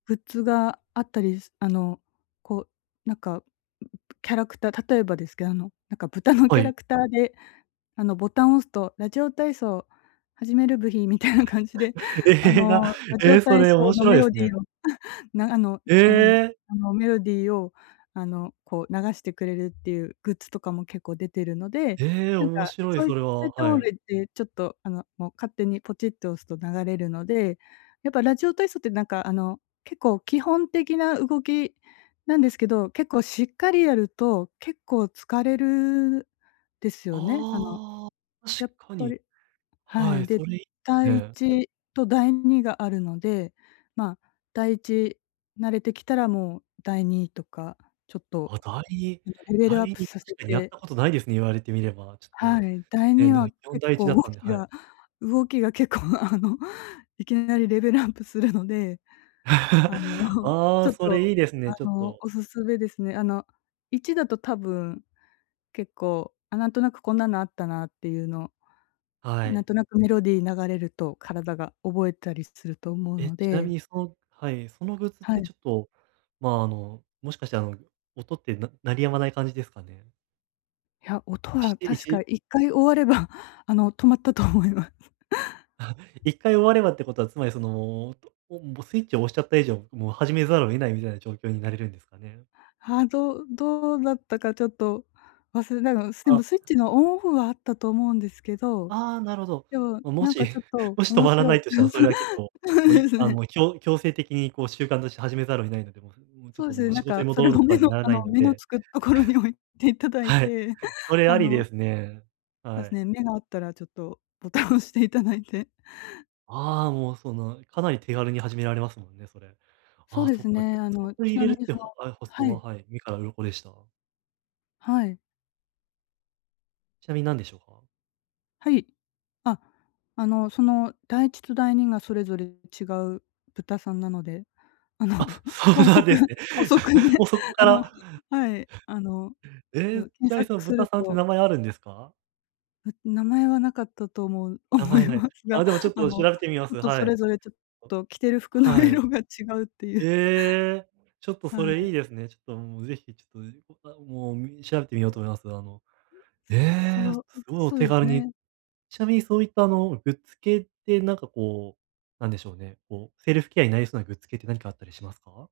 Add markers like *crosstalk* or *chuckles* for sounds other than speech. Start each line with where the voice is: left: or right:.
left: グッズがあったり、すあの、こう、なんか、キャラクター例えばですけ、あの、なんか、豚のキ
right: は
left: ャラ
right: い。
left: クターで、あの、ボタン押すと、「ラジオ体操始めるブヒ」みたいな感じで、あ
right: ええ、な
left: の、ラジ
right: え
left: オ
right: え、そ
left: 体
right: れ
left: 操
right: 面
left: の
right: 白い
left: メ
right: で
left: ロ
right: す
left: ディ
right: ね。
left: ーを、なあの、あなの
right: ええ。
left: あの、メロディーを、あの、こう、流してくれるっていうグッズとかも結構出てるので、
right: ええ、
left: なん
right: 面
left: か、
right: 白い、
left: そうい
right: それ
left: そう
right: は、
left: いった
right: は
left: もの
right: い。
left: いって、ちょっと、あの、もう、勝手にポチッと押すと流れるので、やっぱ、ラジオ体操って、なんか、あの、結構基本的な動きなんですけど、結構しっかりやると結構疲れる、ですよね、あの、
right: ああ、確
left: やっ
right: か
left: ぱ
right: に。
left: りは
right: は
left: い、
right: い、
left: で、
right: それ、い
left: だ
right: ね、
left: いい
right: はい。
left: ちと第2があるので、まあ、第1慣れてきたらもう第2とか、ちょっと
right: あ、だいい
left: なんかレベ
right: だ
left: ル
right: い
left: アップ
right: に
left: さ
right: た
left: せ
right: しかに、やっ
left: て
right: たことないですね、言われてみれば、ちょ
left: は
right: っと、
left: い、だい
right: え
left: に
right: な
left: は
right: 基本、
left: 結
right: 第1だ
left: 構
right: っ
left: 動
right: たんで、
left: き
right: はい。
left: が動きが結構、あの、いきなりレベルアップするので、あの、
right: *chuckles* あ
left: ちょ
right: あ、
left: っ
right: そ
left: と、
right: れいいです
left: あ
right: ね、ちょっ
left: の、
right: と
left: お勧めですね。あの、1だと多分、結構、あ、なんとなくこんなのあったなっていうの、
right: は
left: なん
right: い。
left: となくメロディー流れると、体が覚えたりすると思う
right: え、
left: の
right: ちなみ
left: で
right: にそのはい、そのグッズっ
left: はい。
right: てちょっと、まあ、あの、もしかして、あの、音ってな鳴り止まない感じですかね？
left: いや、音
right: しっ
left: は
right: てい
left: 確か
right: ち
left: 1回終われば、あの、止まったと思います。
right: *chuckles*
left: *chuckles*
right: 1回終わればってことはつまりその、おも、スイッチを押しちゃった以上、もう始めざるを得ないみたいな状況になれるんですかね？
left: はあ、どうどうだったかちょっと忘れたの、なんか、すで
right: あ
left: もスイッチのオンオフはあったと思うんですけど、
right: ああ、なるほど。
left: でも、
right: ま、も
left: なん
right: し、
left: か、ちょっと
right: もし止
left: 面
right: まら
left: 白
right: な
left: い
right: いとし
left: う
right: たら、
left: ん、
right: そ
left: そ
right: れは結構、
left: そう
right: も、
left: で
right: い
left: す
right: あ、
left: ね。
right: もう、きょ強制的にこう習慣として始めざるを得ないので、も、うーん、もう、ちょっ
left: そう
right: と
left: ですね、
right: もう
left: なん
right: 仕事
left: か
right: に
left: それ
right: 戻る、
left: も目
right: かに
left: の
right: なら
left: あ
right: な
left: の、
right: いの
left: 目の
right: で
left: つくとこに置いていただい
right: はい、
left: て、
right: それ
left: あ
right: ありで
left: の
right: すね。
left: そうで
right: は
left: すね、
right: い。
left: 目が合ったらちょっとボタン押していただいて。
right: ああ、もう、その、かなり手軽に始められますもんね、それ。
left: そ
right: あ
left: う
right: あ
left: で
right: そ
left: す
right: っか、
left: ね。あ
right: *unintelligible*
left: の、ち
right: 入
left: な
right: れる
left: み
right: っ
left: に、
right: て、
left: そ
right: は
left: の
right: あ、発想
left: は
right: は、
left: い。
right: はい、目から鱗でした。
left: はい。
right: ちなみになんでしょうか？
left: はい。あ、あの、その、第1と第2がそれぞれ違う豚さんなので、あの、
right: あ、そ
left: ほ
right: う
left: う
right: な
left: そ
right: ん
left: く
right: ですね。
left: ほそくで、
right: *chuckles* も、そこ
left: あ
right: か
left: の
right: ら
left: はい、あの
right: え
left: そ
right: え、
left: う、
right: ち
left: 検
right: なみにその
left: 索す
right: 豚
left: る
right: さんって
left: と
right: 名前あるんですか？
left: ん名前は無かったと思う
right: 名
left: 思
right: 前
left: い
right: ない。
left: ます
right: あ、
left: が、
right: でも、ちょっ
left: あ
right: と、調
left: の、
right: べてみま
left: ちょ
right: す、
left: っと、
right: は
left: それ
right: い。
left: ぞれちょっと着てる服の
right: はい。
left: 色が違うってゆう
right: ええ、ちょっと、そ
left: は
right: れいい
left: い。
right: ですね。ちょっと、もう、ぜひ、ちょっと、う、あ、もう、み調べてみようと思います。あの、え
left: そ
right: え、
left: う、ん、
right: すごいお
left: そう
right: 手
left: です
right: 軽に
left: ね。
right: ちなみにそういった、あの、グッズ系ってなんかこう、なんでしょうね、こう、セルフケアになりそうなグッズ系って何かあったりしますか？